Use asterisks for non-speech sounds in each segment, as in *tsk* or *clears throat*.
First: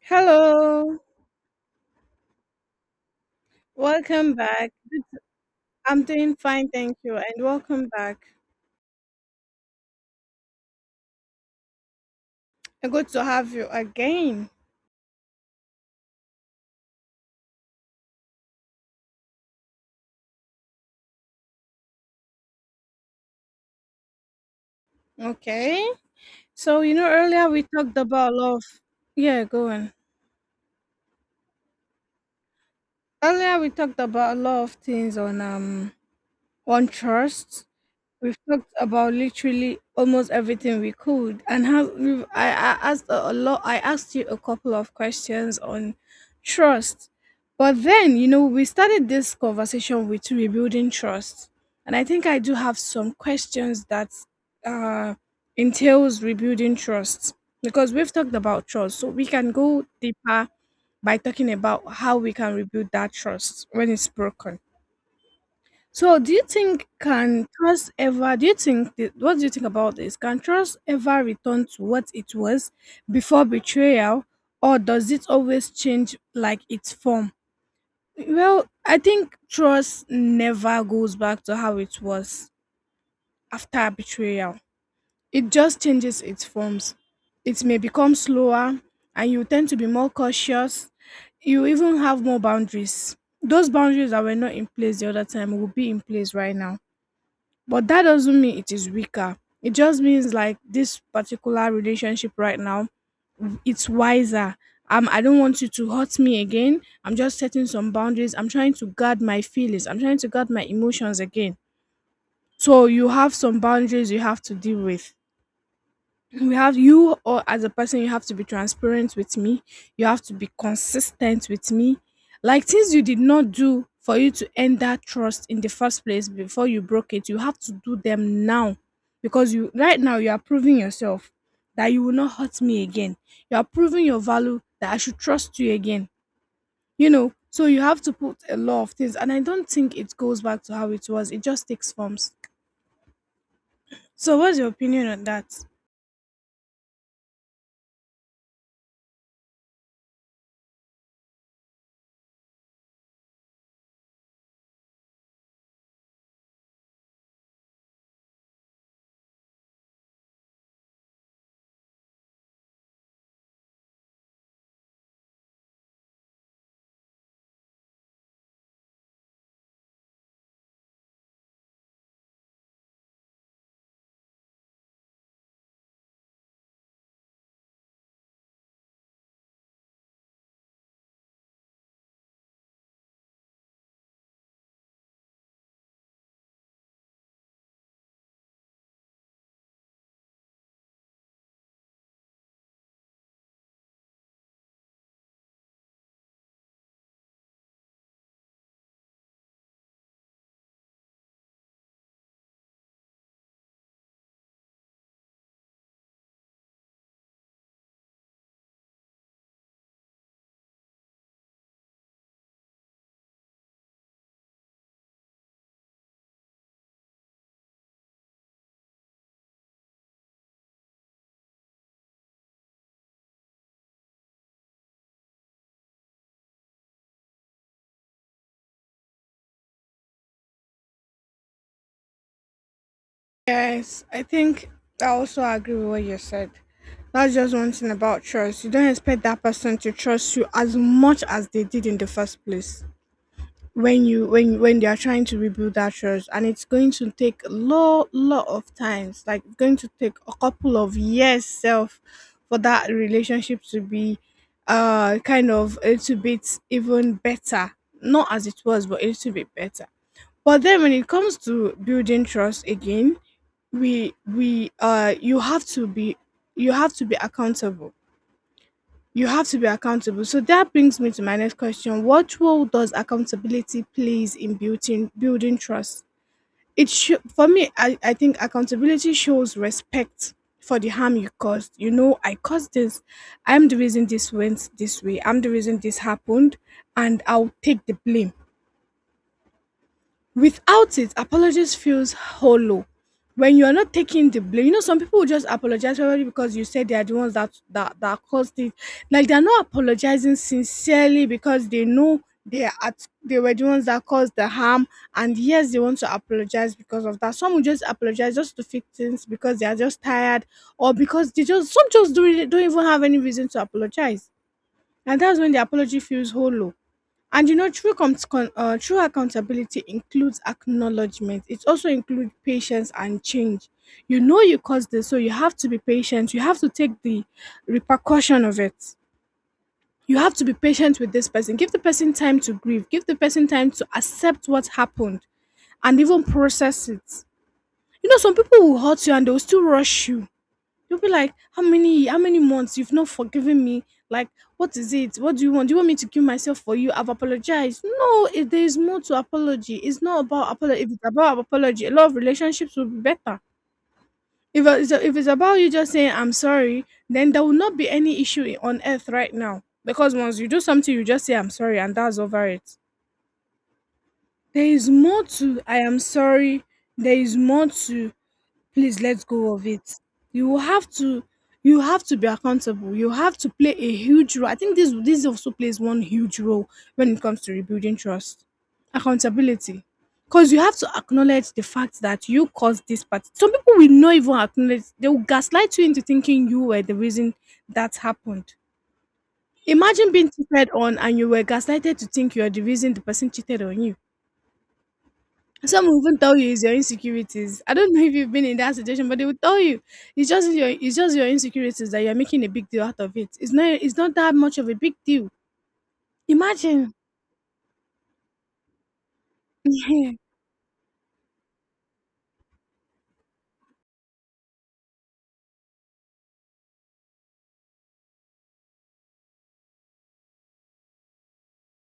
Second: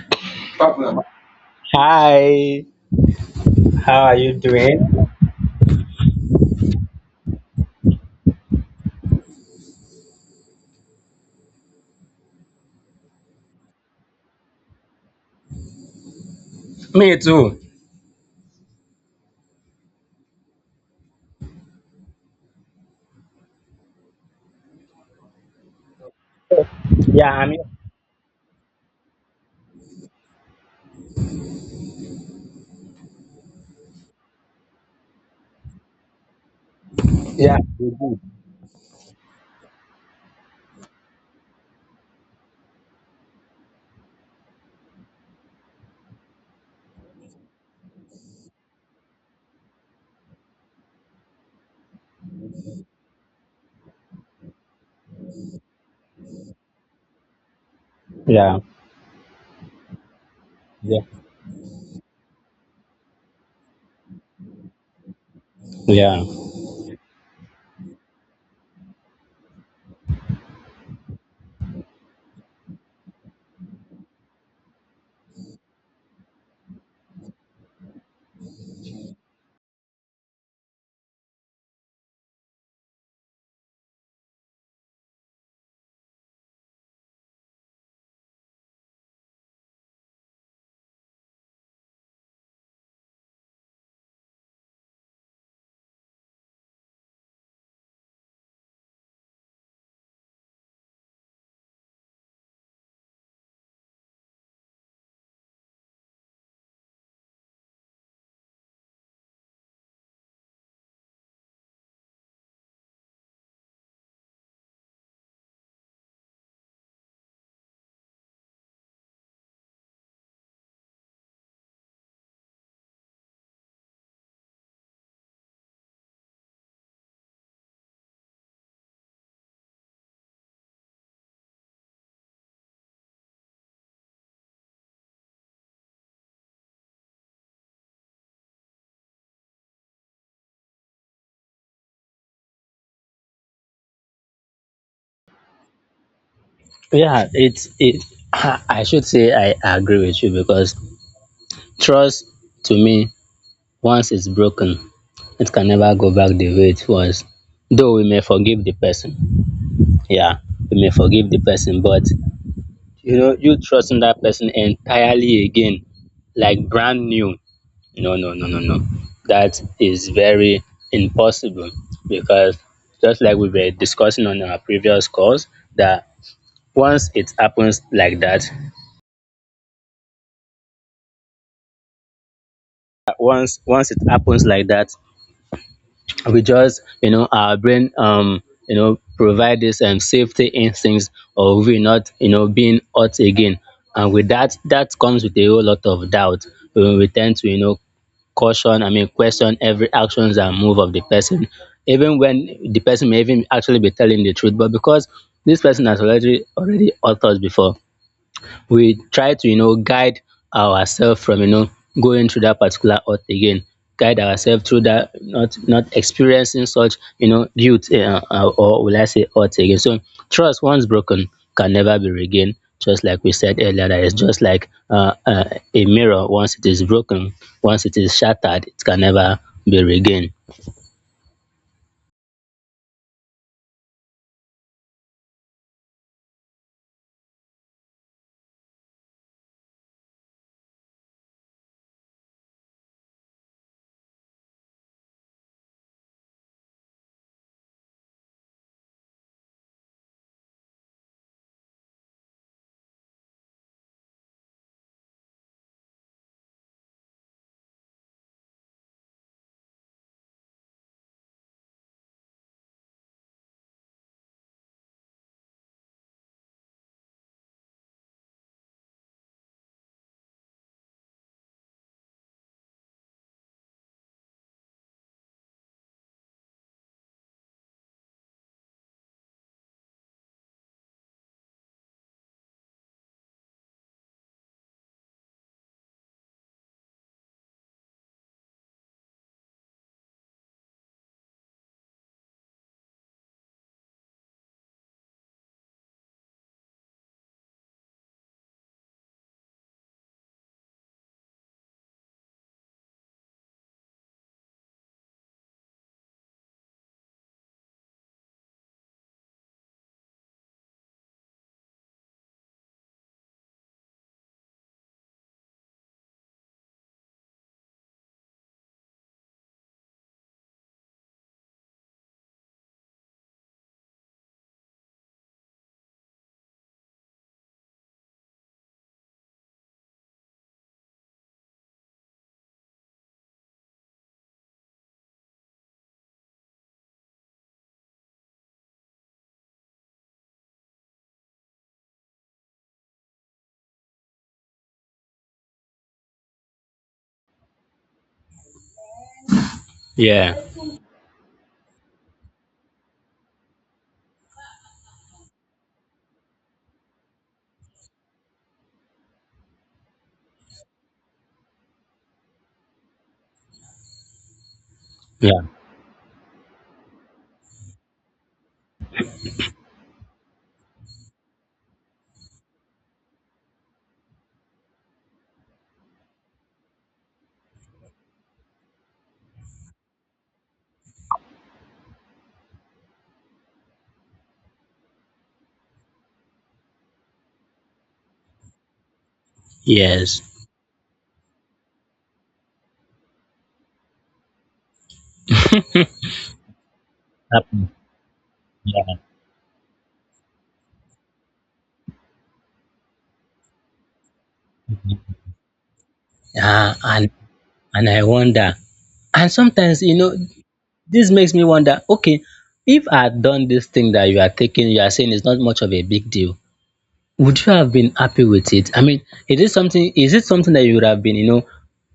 Hello, Papa, hi, how are you welcome back. doing? I'm doing fine, thank you, and welcome back. Good to have you again. Me too. Okay, so you know, Yeah, i earlier mean, we talked about a lot of yeah, go on. Earlier we talked about a lot of things on Yeah, trust. you do. We've talked about literally almost everything we could, and have we've, I asked a lot. I asked you a couple of questions on trust, but then you know we started this conversation with rebuilding trust, and I think I do have some questions that uh, entails rebuilding trust because we've talked Yeah, about trust, so we can go deeper yeah, by talking about how we can rebuild that trust when it's broken. So, yeah, do you think can trust ever? Do you think what do you think about this? Can trust ever return to what it was before betrayal, or does it always change like its form? Well, I think trust never goes back to how it was after betrayal. It just changes its forms. It may become slower, and you tend to be more cautious. You even have more boundaries. Those boundaries that were not in place the other time will be in place right now, but that doesn't mean it is weaker. It just means like this particular relationship right now, it's wiser. I don't want you to hurt me again. I'm just setting some boundaries. I'm trying to guard my feelings. I'm trying to guard my emotions again. So you have some boundaries you have to deal with. We have you, or as a person, you have to be transparent with me. You have to be consistent with me, like things you did not do for you to end that trust in the first place. Before you broke it, you have to do them now because you right now, you are proving yourself that you will not hurt me again. You are proving your value that I should trust you again. You know, so you have to put a lot of things, and I don't think it goes back to how it was. It just takes forms. So what's your opinion on that? yeah. It's it. I should say I agree with you because trust, to me, once it's broken, it can never go back the way it was. Though we may forgive the person, yeah, we may forgive the person, but you know, you trusting that person entirely again, like brand new, no, no, no, no, no, that is very impossible, because just like we were discussing on our previous calls, that once it happens like that, once it happens like that, we just, you know, our brain, you know, provide this safety instincts of we not, you know, being hurt again. And with that, comes with a whole lot of doubt. We tend to, you know, caution I mean question every actions and move of the person, even when the person may even actually be telling the truth. But because this person has already hurt us before, we try to, you know, guide ourselves from, you know, going through that particular hurt again, guide ourselves through that, not experiencing such, you know, guilt or will I say hurt again. So trust, once broken, can never be regained, just like we said earlier, that it's just like a mirror. Once it is broken, once it is shattered, it can never be regained. Yes, I think I also agree with what you said. That's just one thing about trust. You don't expect that person to trust you as much as they did in the first place. When when they are trying to rebuild that trust, and it's going to take a lot of times, like it's going to take a couple of years self for that relationship to be kind of a little bit even better. Not as it was, but a little bit better. But then when it comes to building trust again, we you have to be, you have to be accountable. You have to be accountable. So that brings me to my next question. What role does accountability plays in building trust? It should. For me, I think accountability shows respect for the harm you caused. You know, I caused this. I'm the reason this went this way. I'm the reason this happened, and I'll take the blame. Without it, apologies feels hollow. When you are not taking the blame, you know some people will just apologize probably because you said they are the ones that that caused it. Like they are not apologizing sincerely because they know they were the ones that caused the harm, and yes, they want to apologize because of that. Some will just apologize just to fix things because they are just tired, or because they just, some just don't even have any reason to apologize, and that's when the apology feels hollow. And you know, true accountability includes acknowledgement. It also includes patience and change. You know you caused this, so you have to be patient. You have to take the repercussion of it. You have to be patient with this person. Give the person time to grieve. Give the person time to accept what happened and even process it. You know, some people will hurt you and they will still rush you. You'll be like, how many months you've not forgiven me? Like, what is it? What do you want? Do you want me to kill myself for you? I've apologized. No, if there is more to apology. It's not Yeah, about apology. If it's about apology, a lot of relationships will be better. If it's about you just saying I'm sorry, then there will not be any issue on earth right now. Because once you do something, you just say I'm sorry, and that's over it. There is more yeah, to I am sorry. There is more to, please let go of it. You have to, you have to be accountable. You have to play a huge role. I think this also plays one huge role when it comes to rebuilding trust, accountability, because you have to acknowledge the fact that you caused this part. Some people will not even acknowledge. They will gaslight you into thinking you were the reason that happened. Imagine yes. being cheated on and you were gaslighted to think you're the reason the person cheated on you. Some will even tell you it's your insecurities. Happen. I don't know if you've been in that Yeah. situation, but they will tell you it's just your insecurities, that you're making a big deal out of it. It's not, it's not that much of a big deal. uh, Imagine. and and I wonder, and sometimes, you know, *laughs* this makes me wonder, okay, if I had done this thing that you are taking, you are saying it's not much of a big deal, would you have been happy with it? I mean, is it something that you would have been,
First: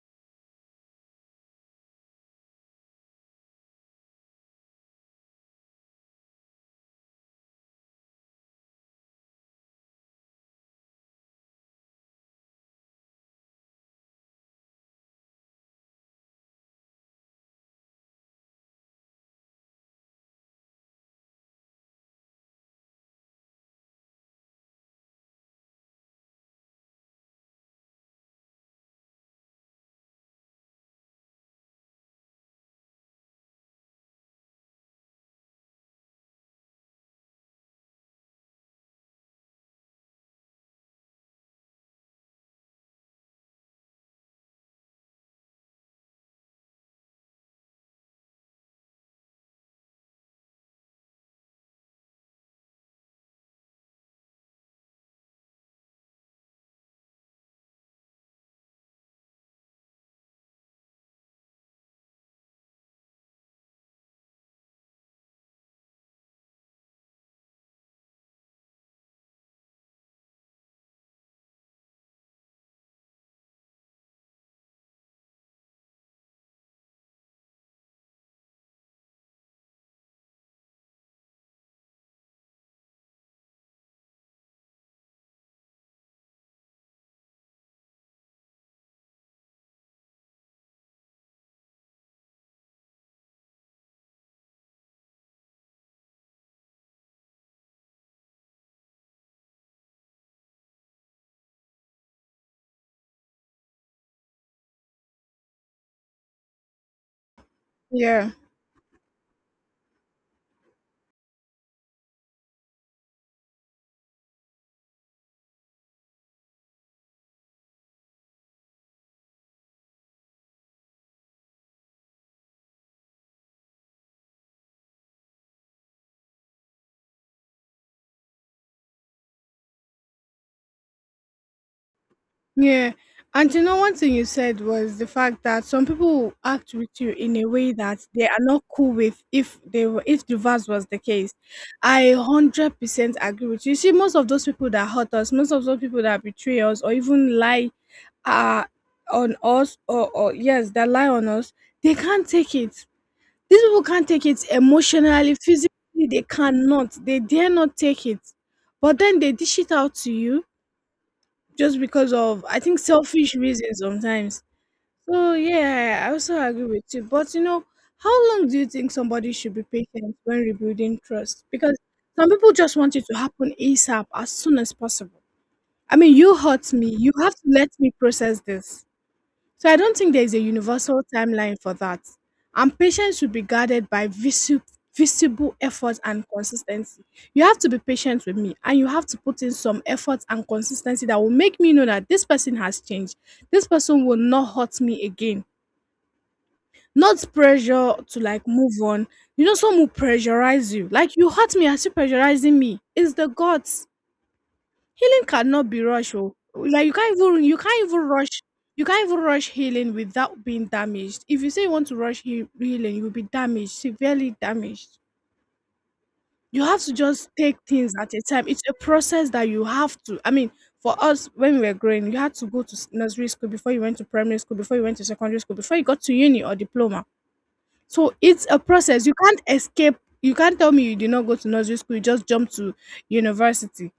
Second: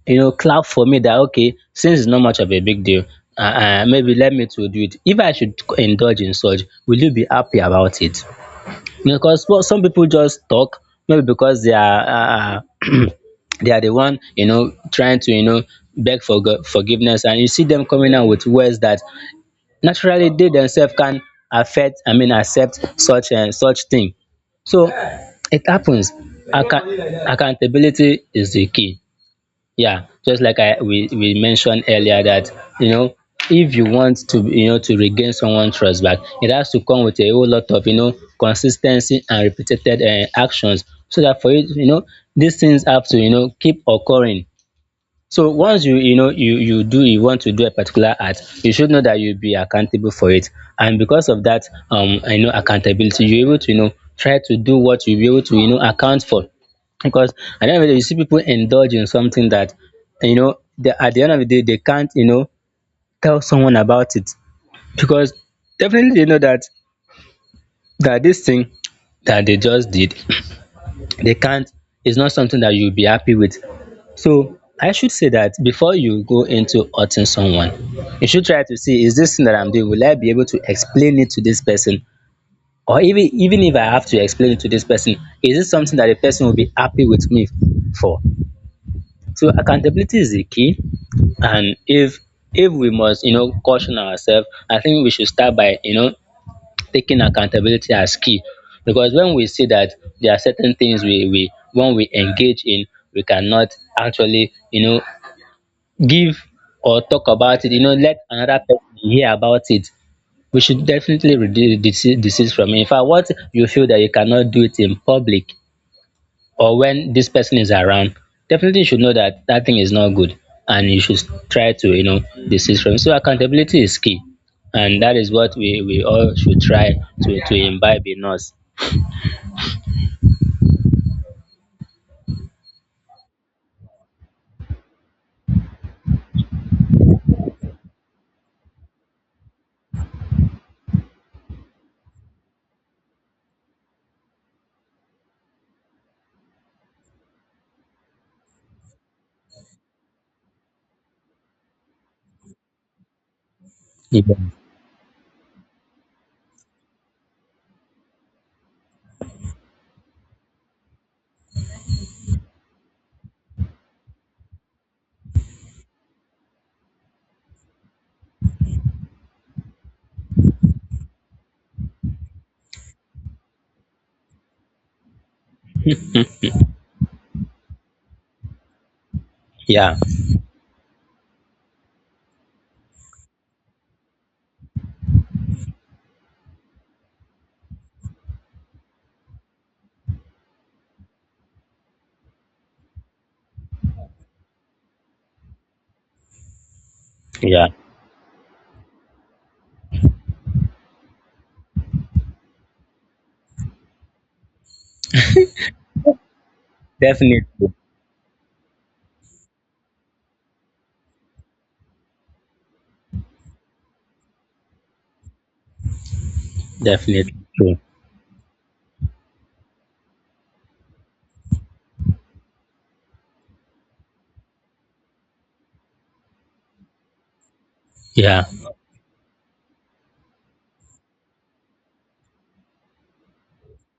you know, clap for me, that okay, since it's not much of a big deal, maybe let me to do it. If I should indulge in such, will you be happy about it? You know, because, well, some people just talk, maybe because they are, *clears throat* they are the one, you know, trying to, you know, beg for forgiveness, and you see them coming out with words that naturally they themselves can affect I mean accept such and such thing. So it happens. Accountability is the key. Yeah, just like I we mentioned earlier, that, you know, if you want to, you know, to regain someone's trust back, it has to come with a whole lot of, you know, consistency and repeated actions. So that, for it, you know, these things have to, you know, keep occurring. So once you want to do a particular art, you should know that you'll be accountable for it. And because of that, I know accountability, you're able to, you know, try to do what you'll be able to, you know, account for. Because at the end of the day, you see people indulge in something that, you know, they, at the end of the day, they can't, you know, tell someone about it. Because definitely they know that, that this thing that they just did, *clears throat* they can't, it's not something that you'll be happy with. So I should say that before you go into hurting someone, you should try to see, is this thing that I'm doing, will I be able to explain it to this person? Or even if I have to explain it to this person, is it something that the person will be happy with me for? So accountability is the key. And if we must, you know, caution ourselves, I think we should start by, you know, taking accountability as key. Because when we see that there are certain things we when we engage in, we cannot actually, you know, give or talk about it, you know, let Yeah. Yeah. another person hear about it. We should definitely reduce disease, disease from it. In fact, what you feel that you cannot do it in public or when this person is around, definitely you should know that that thing is not good, and you should try to, you know, desist from it. So accountability is key. And that is what we all should try to imbibe in us. Yeah. And you know, one thing you said was the fact that some people will act with you in a way that they are not cool with if they were, if the verse was the case. I 100% agree with you. You see, most of those people that hurt us, most of those people that betray us or even lie uh on us, or yes, that lie on us, they can't take it. These people can't take it Mhm. emotionally, physically, they cannot, they dare not take it. But then they dish it out to you just because of, I think, selfish reasons sometimes. So yeah, I also agree with you. But you know, how long do you think somebody should be patient when rebuilding trust? Because some people just want it to happen ASAP, as soon as possible. I mean, you hurt me. You have to let me process this. So I don't Yeah, think there's a universal timeline for that. And patience should be guarded by visible effort and consistency. You have to be patient with me and you have to put in some effort and consistency that will make me know that this person has changed. This person will not hurt me again. Not yeah, pressure to like move on. You know, some will pressurize you. Like you hurt me as you pressurizing me. It's the gods. Healing cannot be rushed. Oh. Like you can't even you definitely, can't even rush, you can't even rush healing without being damaged. If you say you want to rush healing, you will be damaged, severely damaged. You have to just definitely take true. things at a time. It's a process that you have to. I mean, for us when we were growing, you had to go to nursery school before you went to primary school, before you went to secondary school, before you got to uni or diploma. So Yeah, it's a process. You can't escape. You can't tell me you did not go to nursery school. You just jump to university.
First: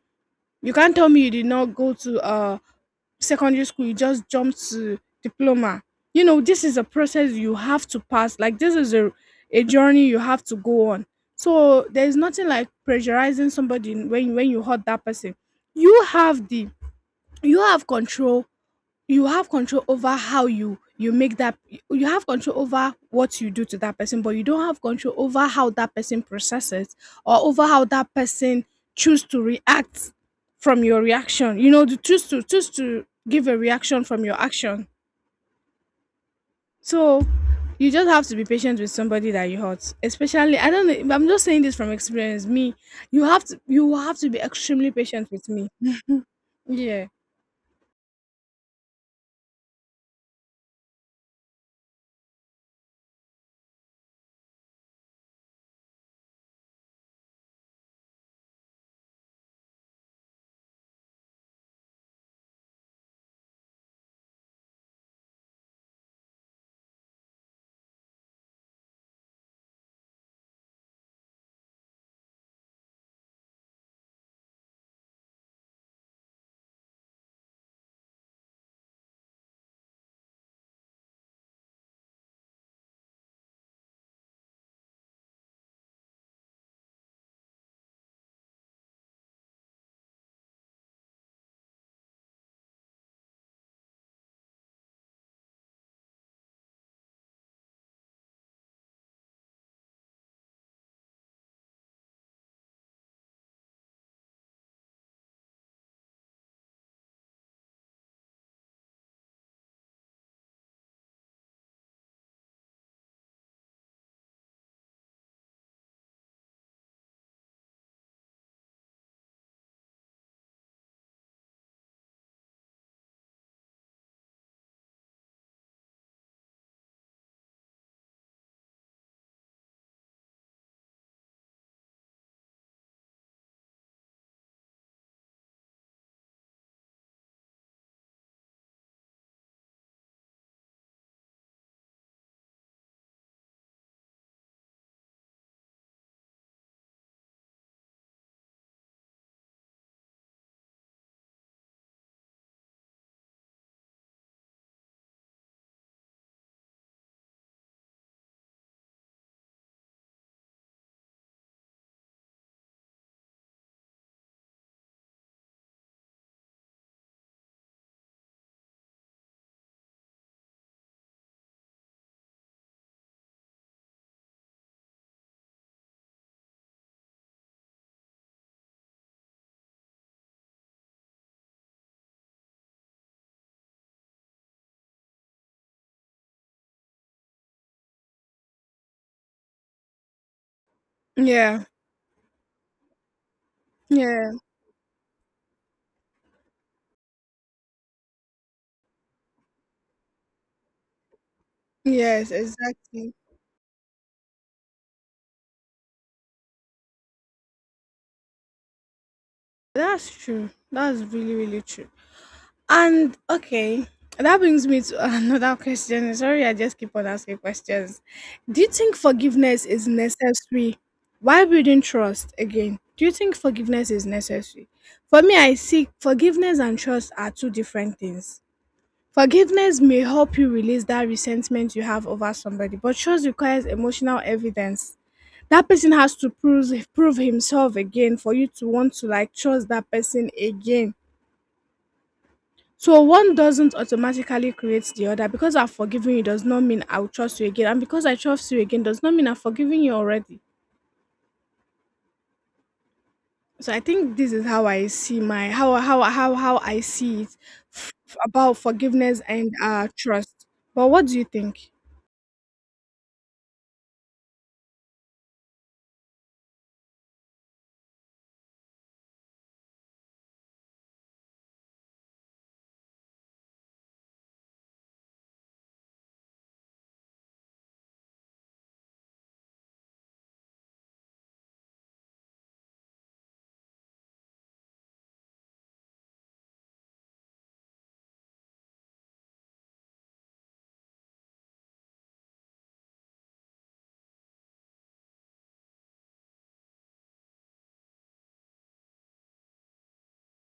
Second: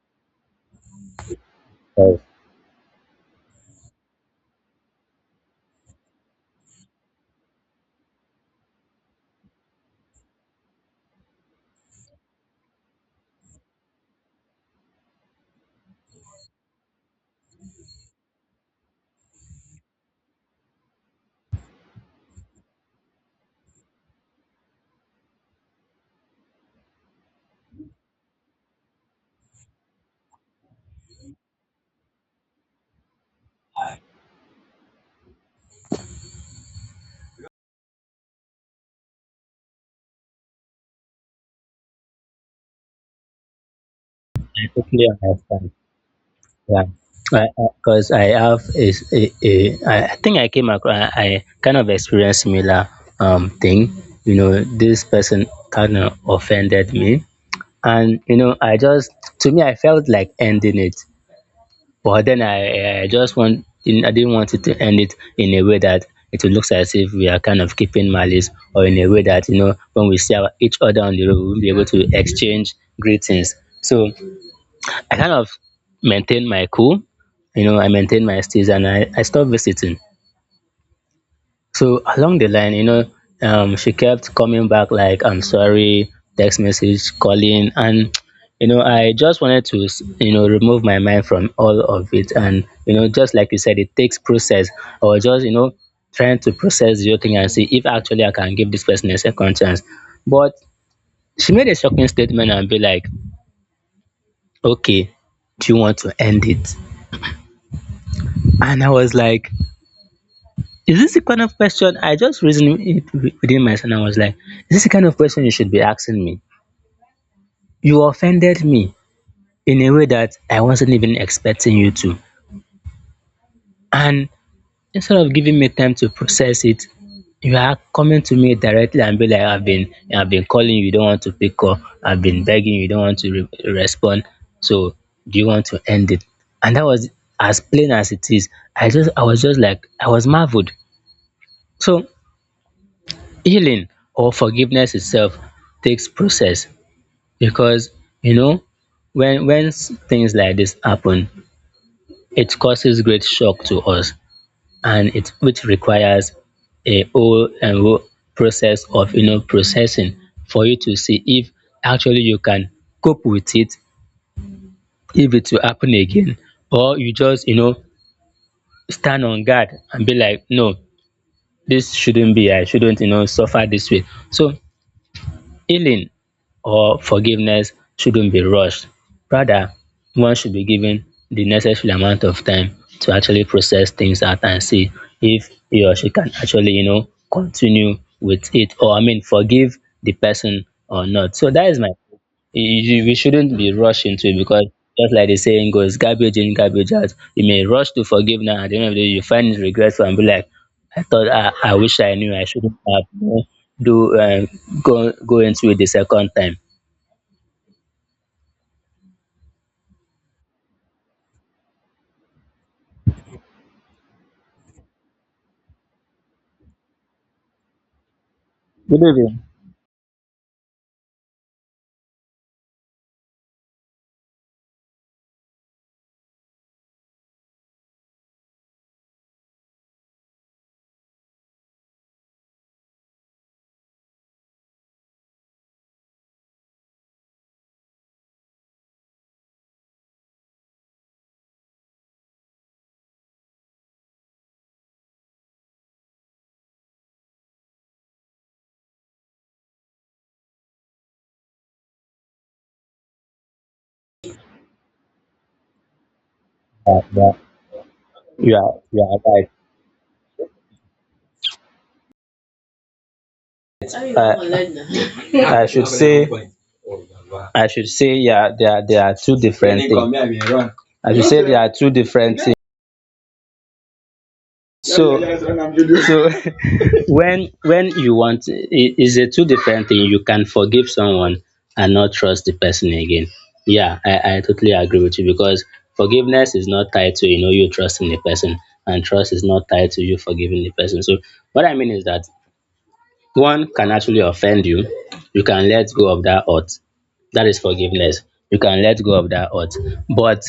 You can't tell me you did not go I to secondary school, you just jump to diploma. You know, this is a process you have to pass. Like this is a journey you have to go on. So there's nothing like pressurizing somebody when you hurt that person. You have the, you have control, you have control over how you make that, you have control over what you do to that person, but you don't have control over how that person processes, or over how that person choose to react from your reaction. You know, to choose to give a reaction from your action. So you just have to be patient with somebody that you hurt, especially, I don't know, I'm just saying this from experience. Me, you have to be extremely totally patient with me. understand. Yeah, Yeah. because I 'cause I have is think I came across, I kind of experienced similar thing. You know, this person kind of offended me, and, you know, I just, to me, I felt like ending it, but then I didn't want it to end it in a way that it looks as if we are kind of keeping malice, or in a way that, you know, when we see our, each other on the road, we won't be able to exchange greetings. So I kind of maintained my cool. You know, I maintained my stage, and I stopped visiting. So along the line, you know, she kept coming back like, I'm sorry, text message, calling. And, *tsk* you know, I just wanted to, you know, remove my mind from all of it. And, you know, just like you said, it takes process, or just, you know, trying to process the thing and see if actually I can give this person a second chance. But she made a shocking statement and be like, okay, do you want to end it? And I was like, is this the kind of question, I just reasoned it within myself, and I was like, is this the kind of question you should be asking me? You offended me in a way that I wasn't even expecting you to. And instead of giving me time to process it, you are coming to me directly and be like, I've been calling you, you don't want to pick up, I've been begging you, you don't want to respond. So do you want to end it? And that was as plain as it is. I was just like, I was marveled. So healing or forgiveness itself takes process, because, you know, when things like this happen, it causes great shock to us, and it which requires a whole and whole process of, you know, processing, for you to see if actually you can cope with it, if it will happen again, or you just, you know, stand on guard and be like, no, this shouldn't be, I shouldn't, you know, suffer this way. So healing or forgiveness shouldn't be rushed. Rather, one should be given the necessary amount of time to actually process things out and see if he or she can actually, you know, continue with it, or, I mean, forgive the person or not. So Yeah. that is my, you, we shouldn't be rushed into Yeah. it, because just like the saying goes, garbage in, garbage out. You may rush to forgiveness, at the end of the day, you find it regretful and be like, I thought I wish I Yes, knew I shouldn't have, exactly. you know, do go go into it the second time. That's true. That's really, really true. And okay, that brings me to *laughs* another question. Sorry, I just keep on asking questions. Do you think Good evening. forgiveness is necessary? Why building trust again? Do you think forgiveness is necessary? For me, I see forgiveness and trust are two different things. Forgiveness may help you release that resentment you have over somebody, but trust requires emotional evidence. That person has to prove himself again for you to want to like trust that person again. So one doesn't automatically create the other, because I've forgiven you does not mean I'll trust you again, and because I trust you again does not mean I've forgiven you already. So I think this is how I see my, how I see it. f- about forgiveness and trust. But what do you think? I should say, I should say, yeah, there are two different things. I should say there are two different. So so *laughs* when you want, it is a two different thing. You can forgive someone and not trust the person again. Yeah, I totally agree with you, because forgiveness is not tied to, you know, you trusting the person, and trust is not tied to you forgiving the person. So what I mean is that one can actually offend you, you can let go of that hurt. That is forgiveness. You can let go of that hurt. But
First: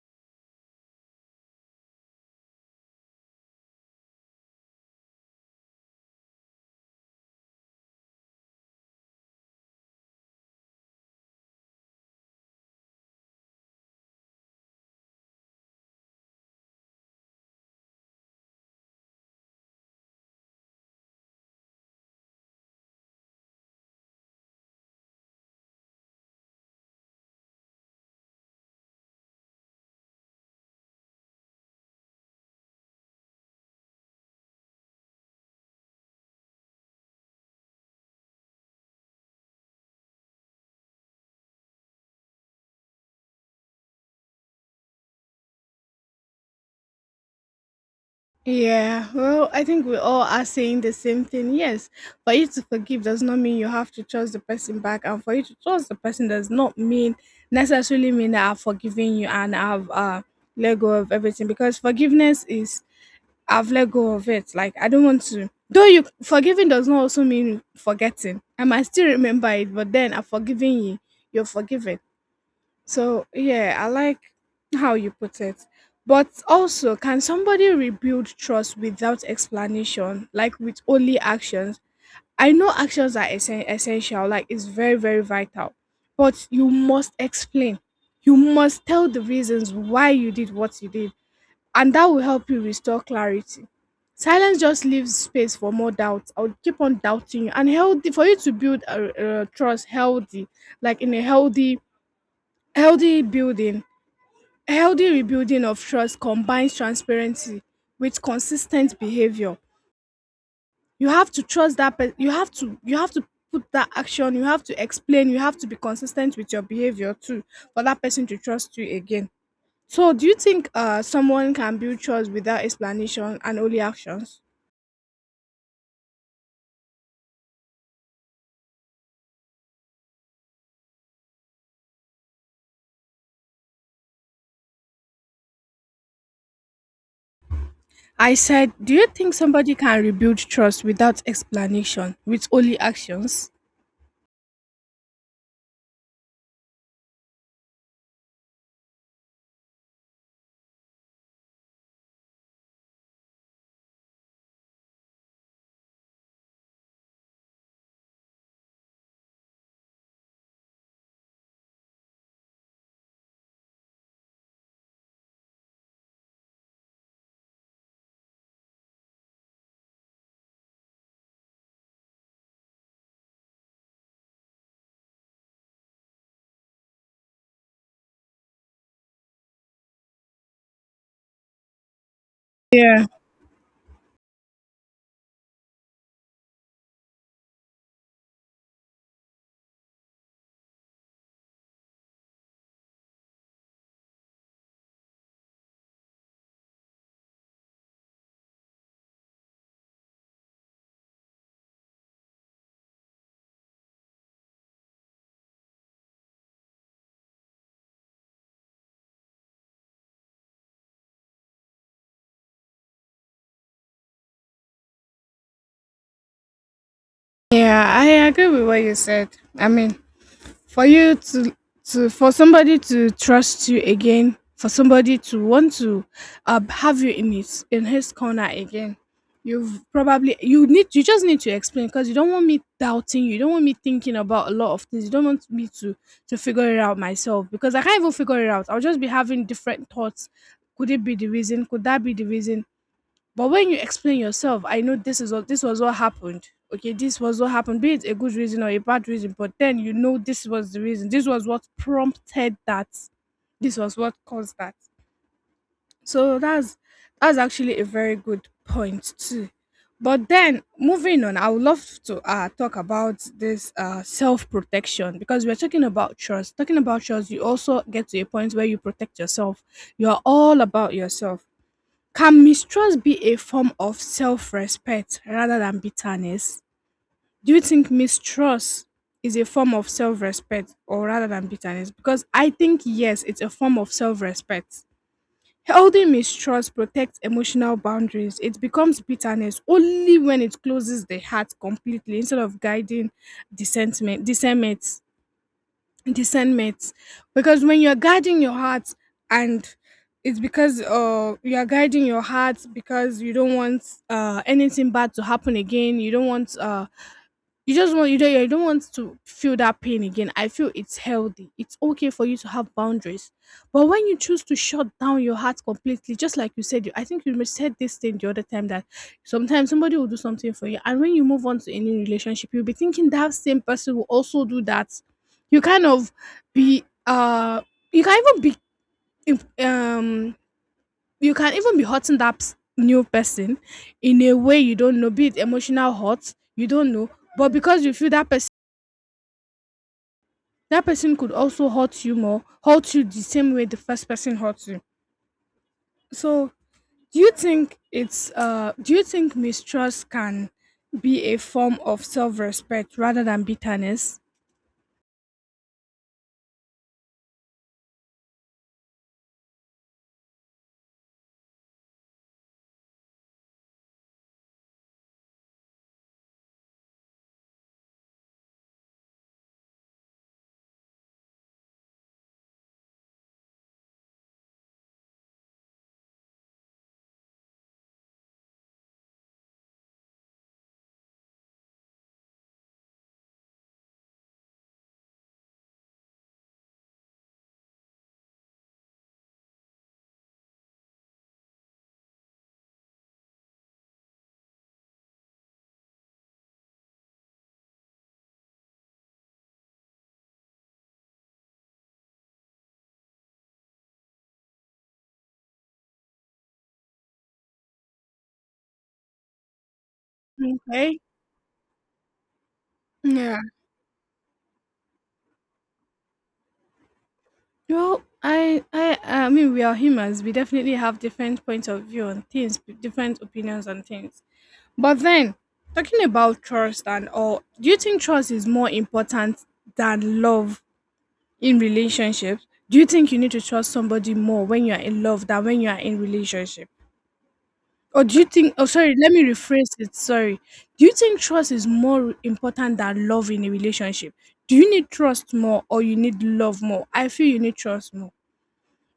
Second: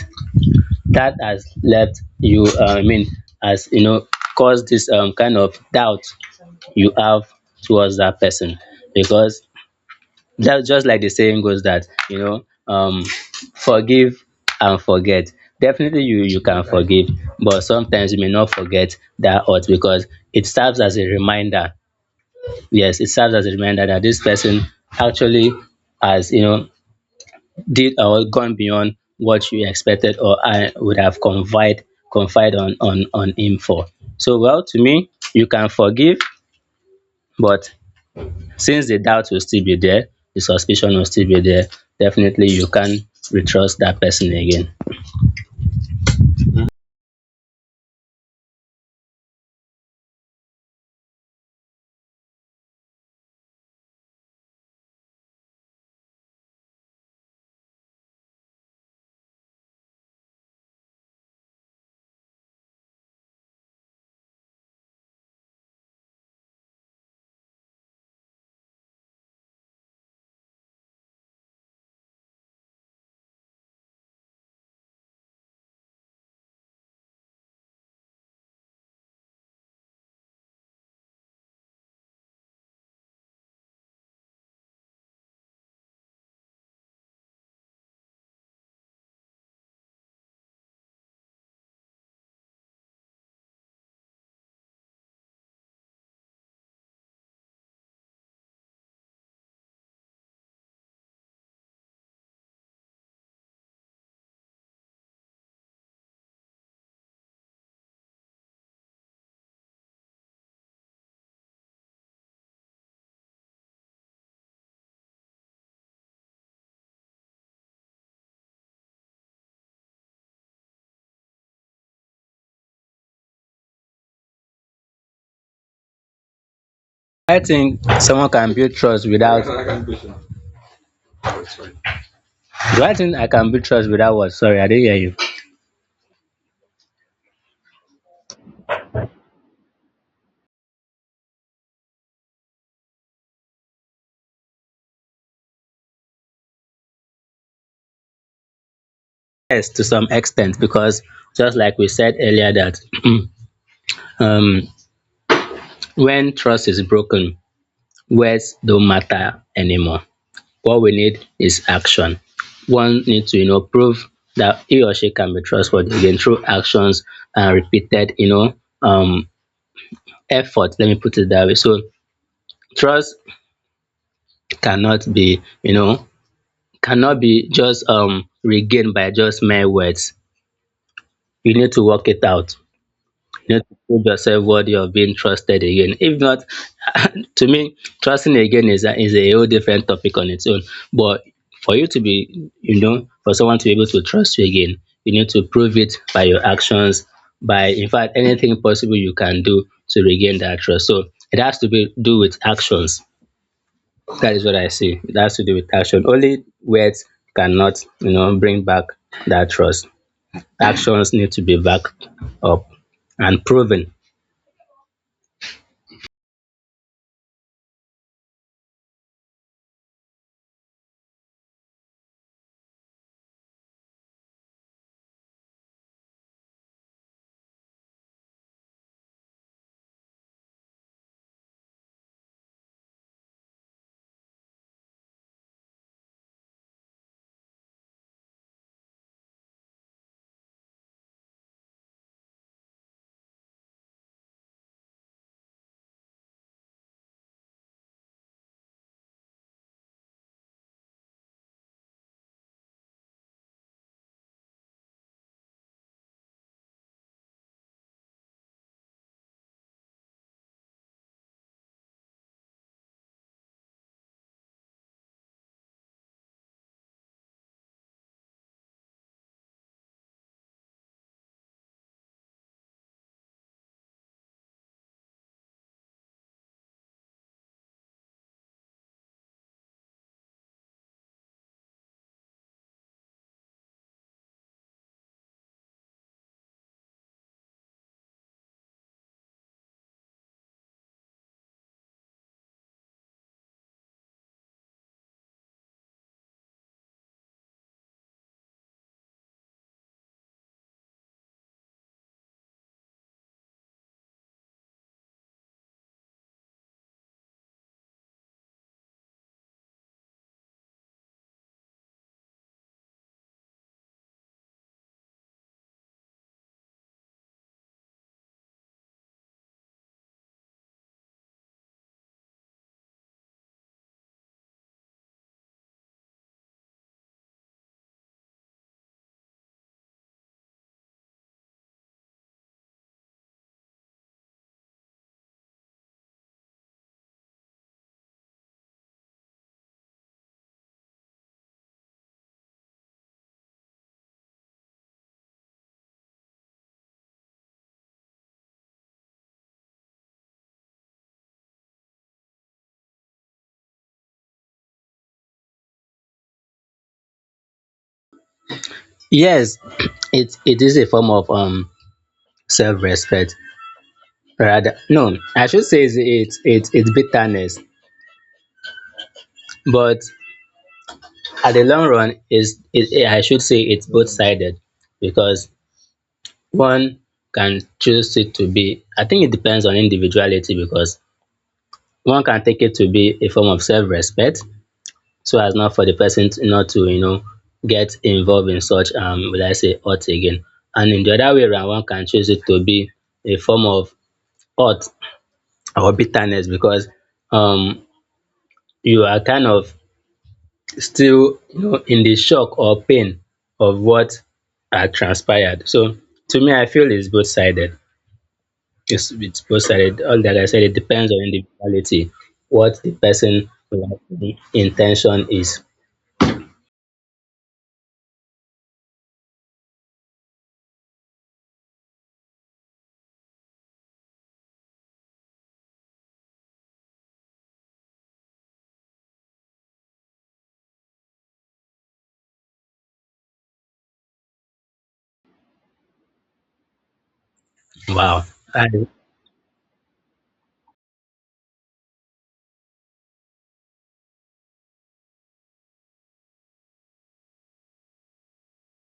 that has left you has, you know, caused this kind of doubt you have towards that person. Because that's just like the saying goes, that, you know, forgive and forget. Definitely you, you can forgive, but sometimes you may not forget that hurt, because it serves as a reminder. Yes, it serves as a reminder that this person actually has, you know, did or gone beyond what you expected, or I would have confide on on him for. So, well, to me, you can forgive, but since the doubt will still be there, the suspicion will still be there, definitely you can't retrust that person again. Yeah, well, I think we all are saying the same thing. Yes, for you to forgive does not mean you have to trust the person back, and for you to trust the person does not mean necessarily mean that I've forgiven you and I've let go of everything, because forgiveness is I've let go of it. Like I don't want to. Though you forgiving does not also mean forgetting. I might still remember it, but then I've forgiven you. You're forgiven. So yeah, I like how you put it. But also, can somebody rebuild trust without explanation, like with only actions? I know actions are essential, like it's very, very vital. But you must explain. You must tell the reasons why you did what you did, and that will help you restore clarity. Silence just leaves space for more doubts. I'll keep on doubting you, and healthy for you to build a trust healthy, like in a healthy building a healthy rebuilding of trust combines transparency with consistent behavior. You have to trust that person. You have to put that action. You have to explain. You have to be consistent with your behavior too, for that person to trust you again. So, do you think someone can build trust without explanation and only actions? I think someone can build trust without, do I think I can build trust without what? Sorry, I didn't hear you. I said, do you think somebody can rebuild trust without explanation with only actions? Yes, to some extent, because just like we said earlier, that *clears throat* um, when trust is broken, words don't matter anymore. What we need is action. One needs to, prove that he or she can be trustworthy again through actions and repeated, um, effort. Let me put it that way. So trust cannot be, you know, cannot be just regained by just mere words. You need to work it out. Yeah. You need to prove yourself worthy of being trusted again. If not, *laughs* to me, trusting again is a whole different topic on its own. But for you to be, you know, for someone to be able to trust you again, you need to prove it by your actions, in fact, anything possible you can do to regain that trust. So it has to be do with actions. That is what I see. It has to do with action. Only words cannot bring back that trust. Actions need to be backed up and proven. Yeah, I agree with what you said. I mean, for you to for somebody to trust you again, for somebody to want to have you in his corner again. You just need to explain, because you don't want me doubting you. You don't want me thinking about a lot of things. You don't want me to figure it out myself, because I can't even figure it out. I'll just be having different thoughts. Could it be the reason? Could that be the reason? But when you explain yourself, I know this was what happened. Okay, this was what happened. Be it a good reason or a bad reason, but then you know this was the reason. This was what prompted that. This was what caused that. So that's actually a very good point too. But then moving on, I would love to talk about this self protection, because we're talking about trust. Talking about trust, you also get to a point where you protect yourself. You are all about yourself. Can mistrust be a form of self respect rather than bitterness? Do you think mistrust is a form of self respect or rather than bitterness? Because I think, yes, it's a form of self respect. Holding mistrust protects emotional boundaries. It becomes bitterness only when it closes the heart completely instead of guiding dissentment. Dissentment. Discernment. Because when you're guarding your heart, and it's because you are guiding your heart because you don't want anything bad to happen again. You don't want you just want, you don't want to feel that pain again. I feel it's healthy, it's okay for you to have boundaries. But when you choose to shut down your heart completely, just like you said, you I think you mis- said this thing the other time, that sometimes somebody will do something for you, and when you move on to a new relationship, you'll be thinking that same person will also do that. You kind of be you can even be if, you can even be hurting that new person in a way you don't know, be it emotional hurt you don't know, but because you feel that person could also hurt you more, hurt you the same way the first person hurt you. So, do you think mistrust can be a form of self-respect rather than bitterness? Yes, *clears throat* it is a form of self-respect. Rather, no, I should say it's bitterness, but at the long run, I should say it's both sided because one can choose it to be. I think it depends on individuality because one can take it to be a form of self-respect, so as not for not to get involved in such will I say hurt again, and in the other way around, one can choose it to be a form of hurt or bitterness because um you are kind of still in the shock or pain of what had transpired. So to me, I feel it's both sided. It's both sided. All that I said, it Okay. depends on individuality, what the Yeah. person like, intention is. Well, I mean we are humans. We definitely have different points of view on things, different opinions on things. But then, talking about trust and all, do you think trust is more important than love? In relationships, do you think you need to trust somebody more when you are in love than when you are in relationship? Or do Wow, you think, I oh sorry, let me rephrase it, sorry. Do you think trust is more important than love in a relationship? Do you need trust more or you need love more? I feel you need trust more.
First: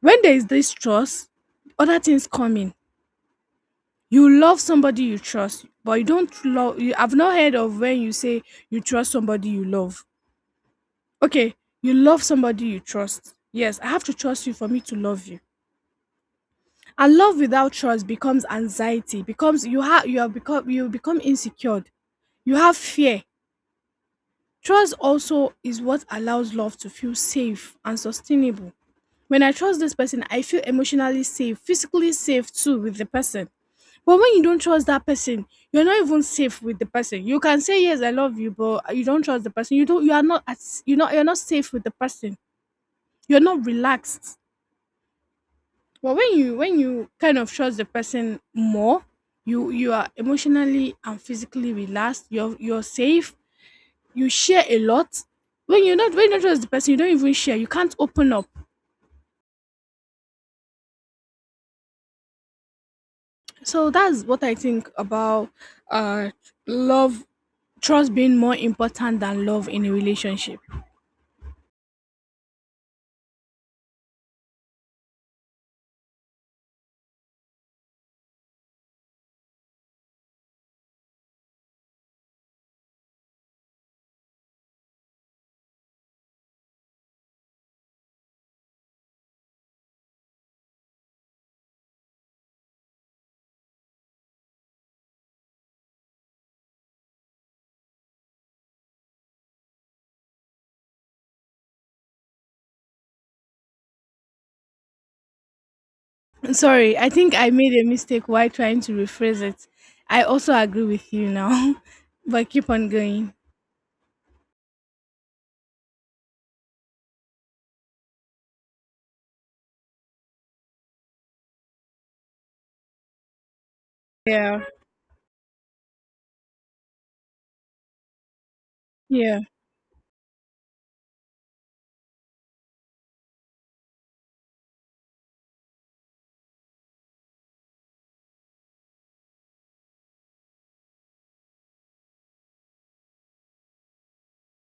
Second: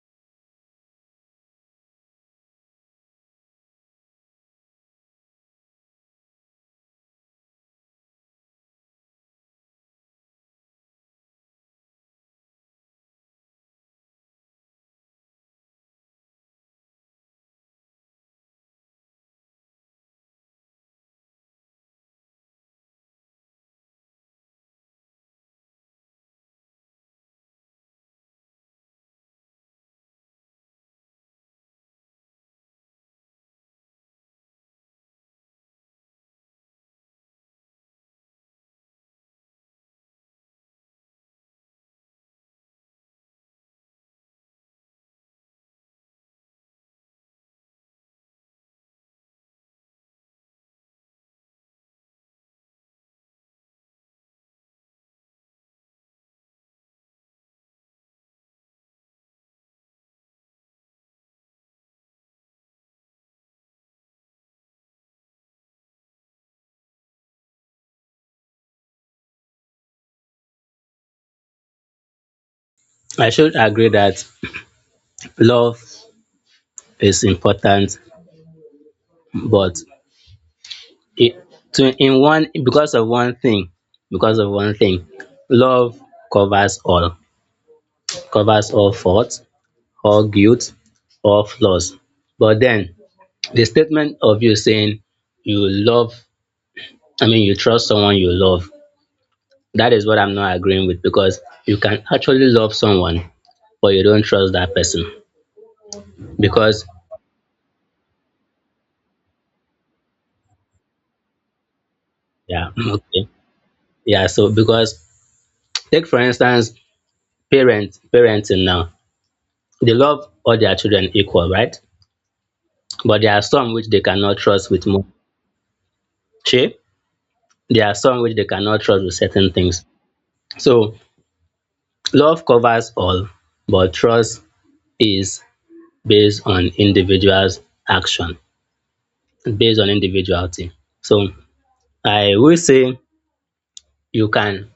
When there is this trust, other things come in. You love somebody you trust, but you don't love, you I've not heard of when you say you trust somebody you love. Okay, you love somebody you trust. Yes, I have to trust you for me to love you. And love without trust becomes anxiety, becomes you have become you become insecure, you have fear. Trust also is what allows love to feel safe and sustainable. When I trust this person, I feel emotionally safe, physically safe too with the person. But when you don't trust that person, you're not even safe with the person. You can say yes, I love you, but you don't trust the person. You are not at, you know. You're not safe with the person. You're not relaxed. But when you, when you kind of trust the person more, you are emotionally and physically relaxed. You're safe. You share a lot. When you don't trust the person, you don't even share. You can't open up. So that's what I think about uh love, trust being more important than love in a relationship. I should agree that love is important, but it to in one because of one thing, because of one thing, love covers all covers all faults, all guilt, all flaws. But then the statement of you saying you love, I mean, you trust someone you love, that is what I'm not agreeing with because you can actually love someone, but you don't trust that person. Because, Sorry, I think I made a mistake while trying to rephrase it. I also agree with you now. *laughs* But keep yeah, *laughs* *clears throat* on okay. going. Yeah, so because take for instance, parenting now, they love all their children equal, right? But there are some which they cannot Yeah. trust with more. Che? There are some which they cannot trust with Yeah. certain things. So love covers all, but trust is based on individual's action, based on individuality. So I will say you can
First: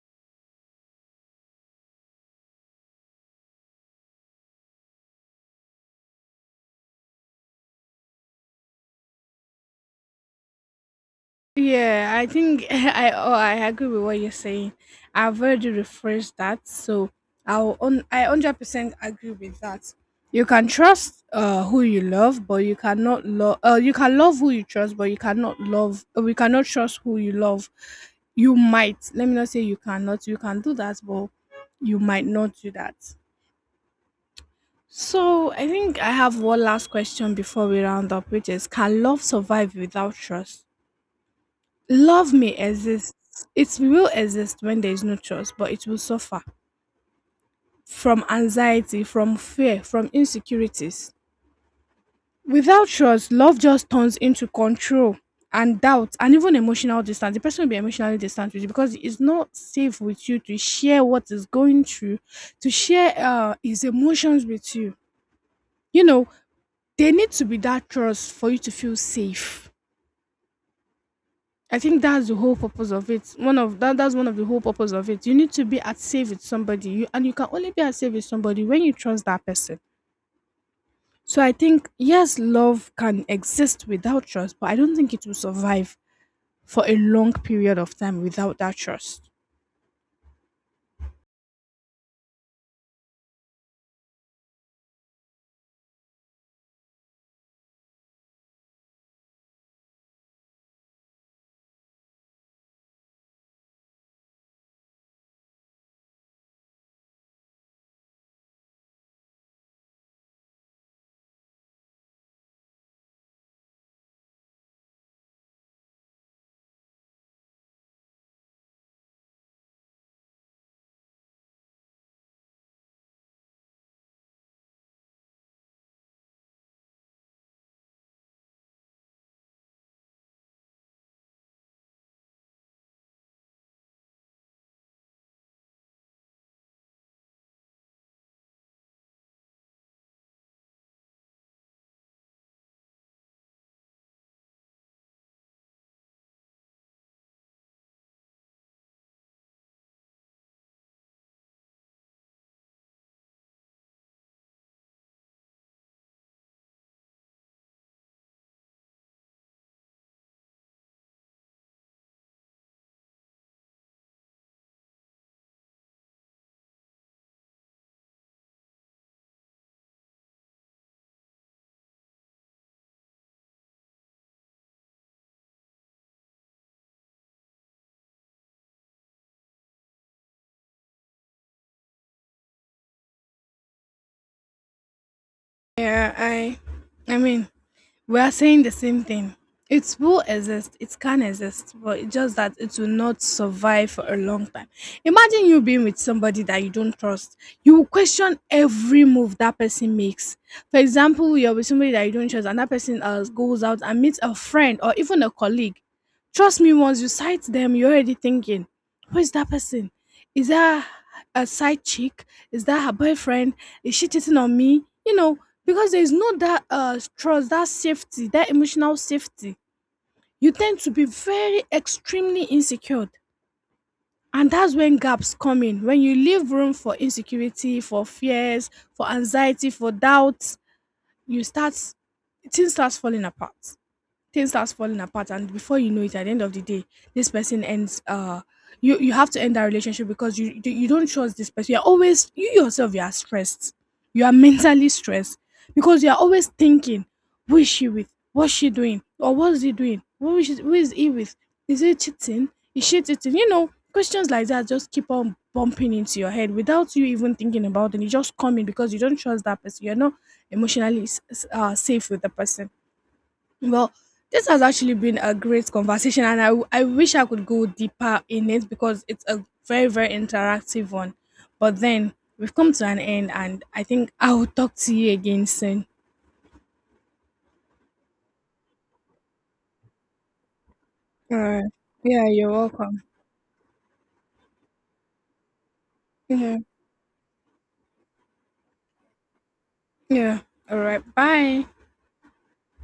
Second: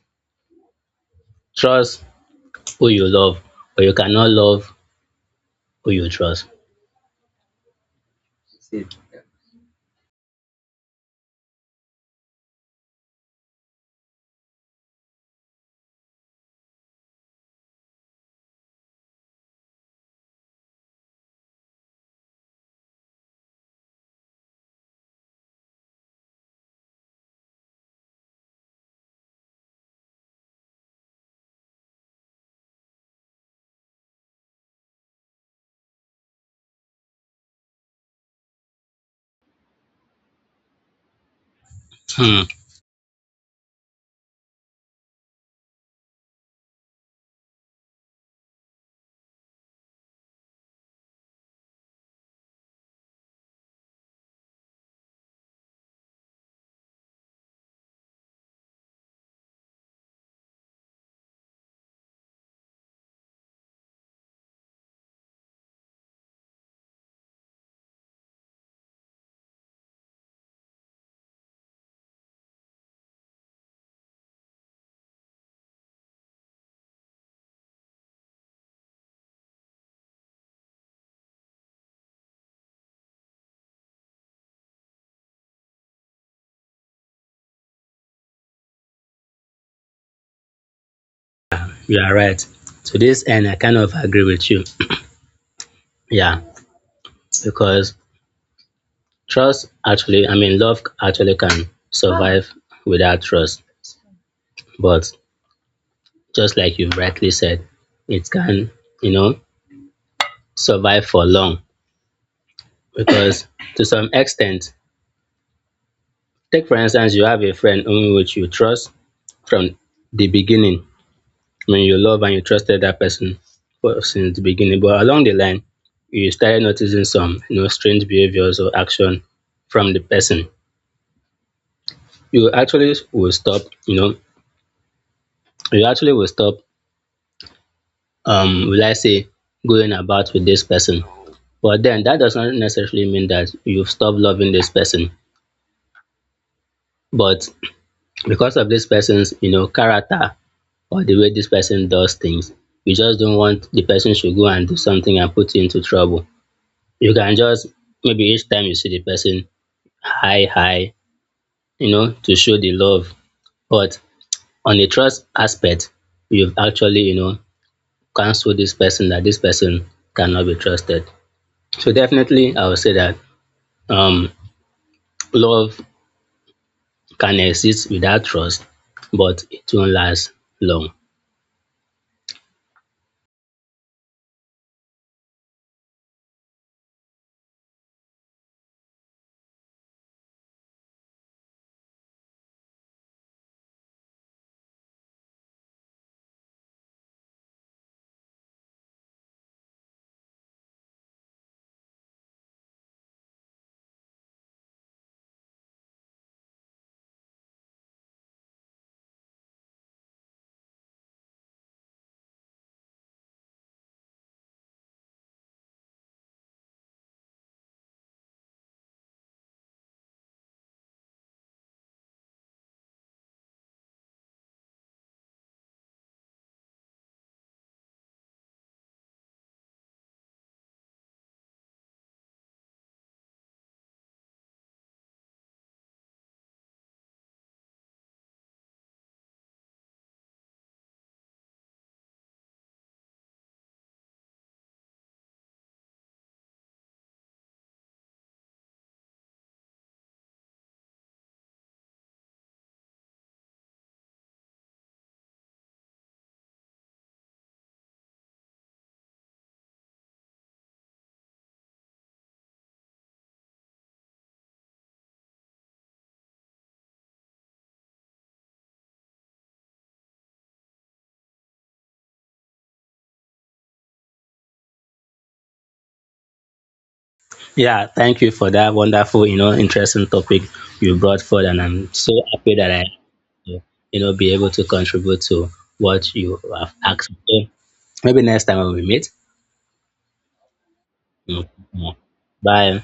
trust who you love, but you cannot love who you trust. See, yeah. Yeah, I think *laughs* I oh, I agree with what you're saying. I've already rephrased that, so I'll on I 100% agree with that. You can trust who you love, but you cannot love. You can love who you trust, but you cannot love. We cannot trust who you love. You might. Let me not say you cannot. You can do that, but you might not do that. So I think I have one last question before we round up, which is: can love survive without trust? Love Hmm, may exist. It will exist when there is no trust, but it will suffer from anxiety, from fear, from insecurities. Without trust, love just turns into control and doubt and even emotional distance. The person will be emotionally distant with you because it's not safe with you to share what is going through, to share his emotions with you. You know, there need to be that trust for you to feel safe. I think that's the whole purpose of it. One of that's one of the whole purpose of it. You need to be at safe with somebody. You and you can only be at safe with somebody when you trust that person. So I think yes, love can exist without trust, but I don't think it will survive for a long period of time without that trust. you are right. To this end, I kind of agree with you. Yeah, because I mean, love actually can survive without trust. But just like you rightly said, it can you know, survive for long. Because to some extent, take for instance, you have a friend whom which you trust from the beginning. I mean, you love and you trusted that person since the beginning. But along the line, you started noticing some strange behaviors or action from the person. You actually will stop, you know, you actually will stop, will I say, going about with this person. But then that does not necessarily mean that you've stopped loving this person. But because of this person's character or the way this person does things. You just don't want the person should go and do something and put you into trouble. You can just maybe each time you see the person, hi, hi, to show the love. But on the trust aspect, you've actually cancelled this person that this person cannot be trusted. So definitely I would say that um love can exist without trust, but it won't last long. Yeah, I mean, we are saying the same thing. It will exist, it can exist, but it's just that it will not survive for a long time. Imagine you being with somebody that you don't trust. You will question every move that person makes. For example, you're with somebody that you don't trust, and that person goes out and meets a friend or even a colleague. Trust me, once you sight them, you're already thinking, who is that person? Is that a side chick? Is that her boyfriend? Is she cheating on me? You know, because there's no that trust, that safety, that emotional safety. You tend to be very extremely insecure. And that's when gaps come in, when you leave room for insecurity, for fears, for anxiety, for doubts. You start Things start falling apart, and before you know it, at the end of the day, this person ends you have to end that relationship. Because you don't trust this person, you're always, you yourself, you are stressed. You are *laughs* mentally stressed, because you are always thinking, who is she with, what's she doing, or what's he doing, who is he with, is he cheating, is she cheating, questions like that just keep on bumping into your head without you even thinking about it. You just come in because you don't trust that person. You're not emotionally safe with the person. Well, this has actually been a great conversation, and I wish I could go deeper in it because it's a very, very interactive one. But then we've come to an end, and I think I will talk to you again soon. Yeah, thank you for that wonderful, interesting topic you brought All forward, and right. I'm so Yeah, you're happy that I, welcome. Be able to contribute to what you Yeah. have asked. So maybe next time when we meet. Yeah. All right. Mm, Bye. yeah. Bye.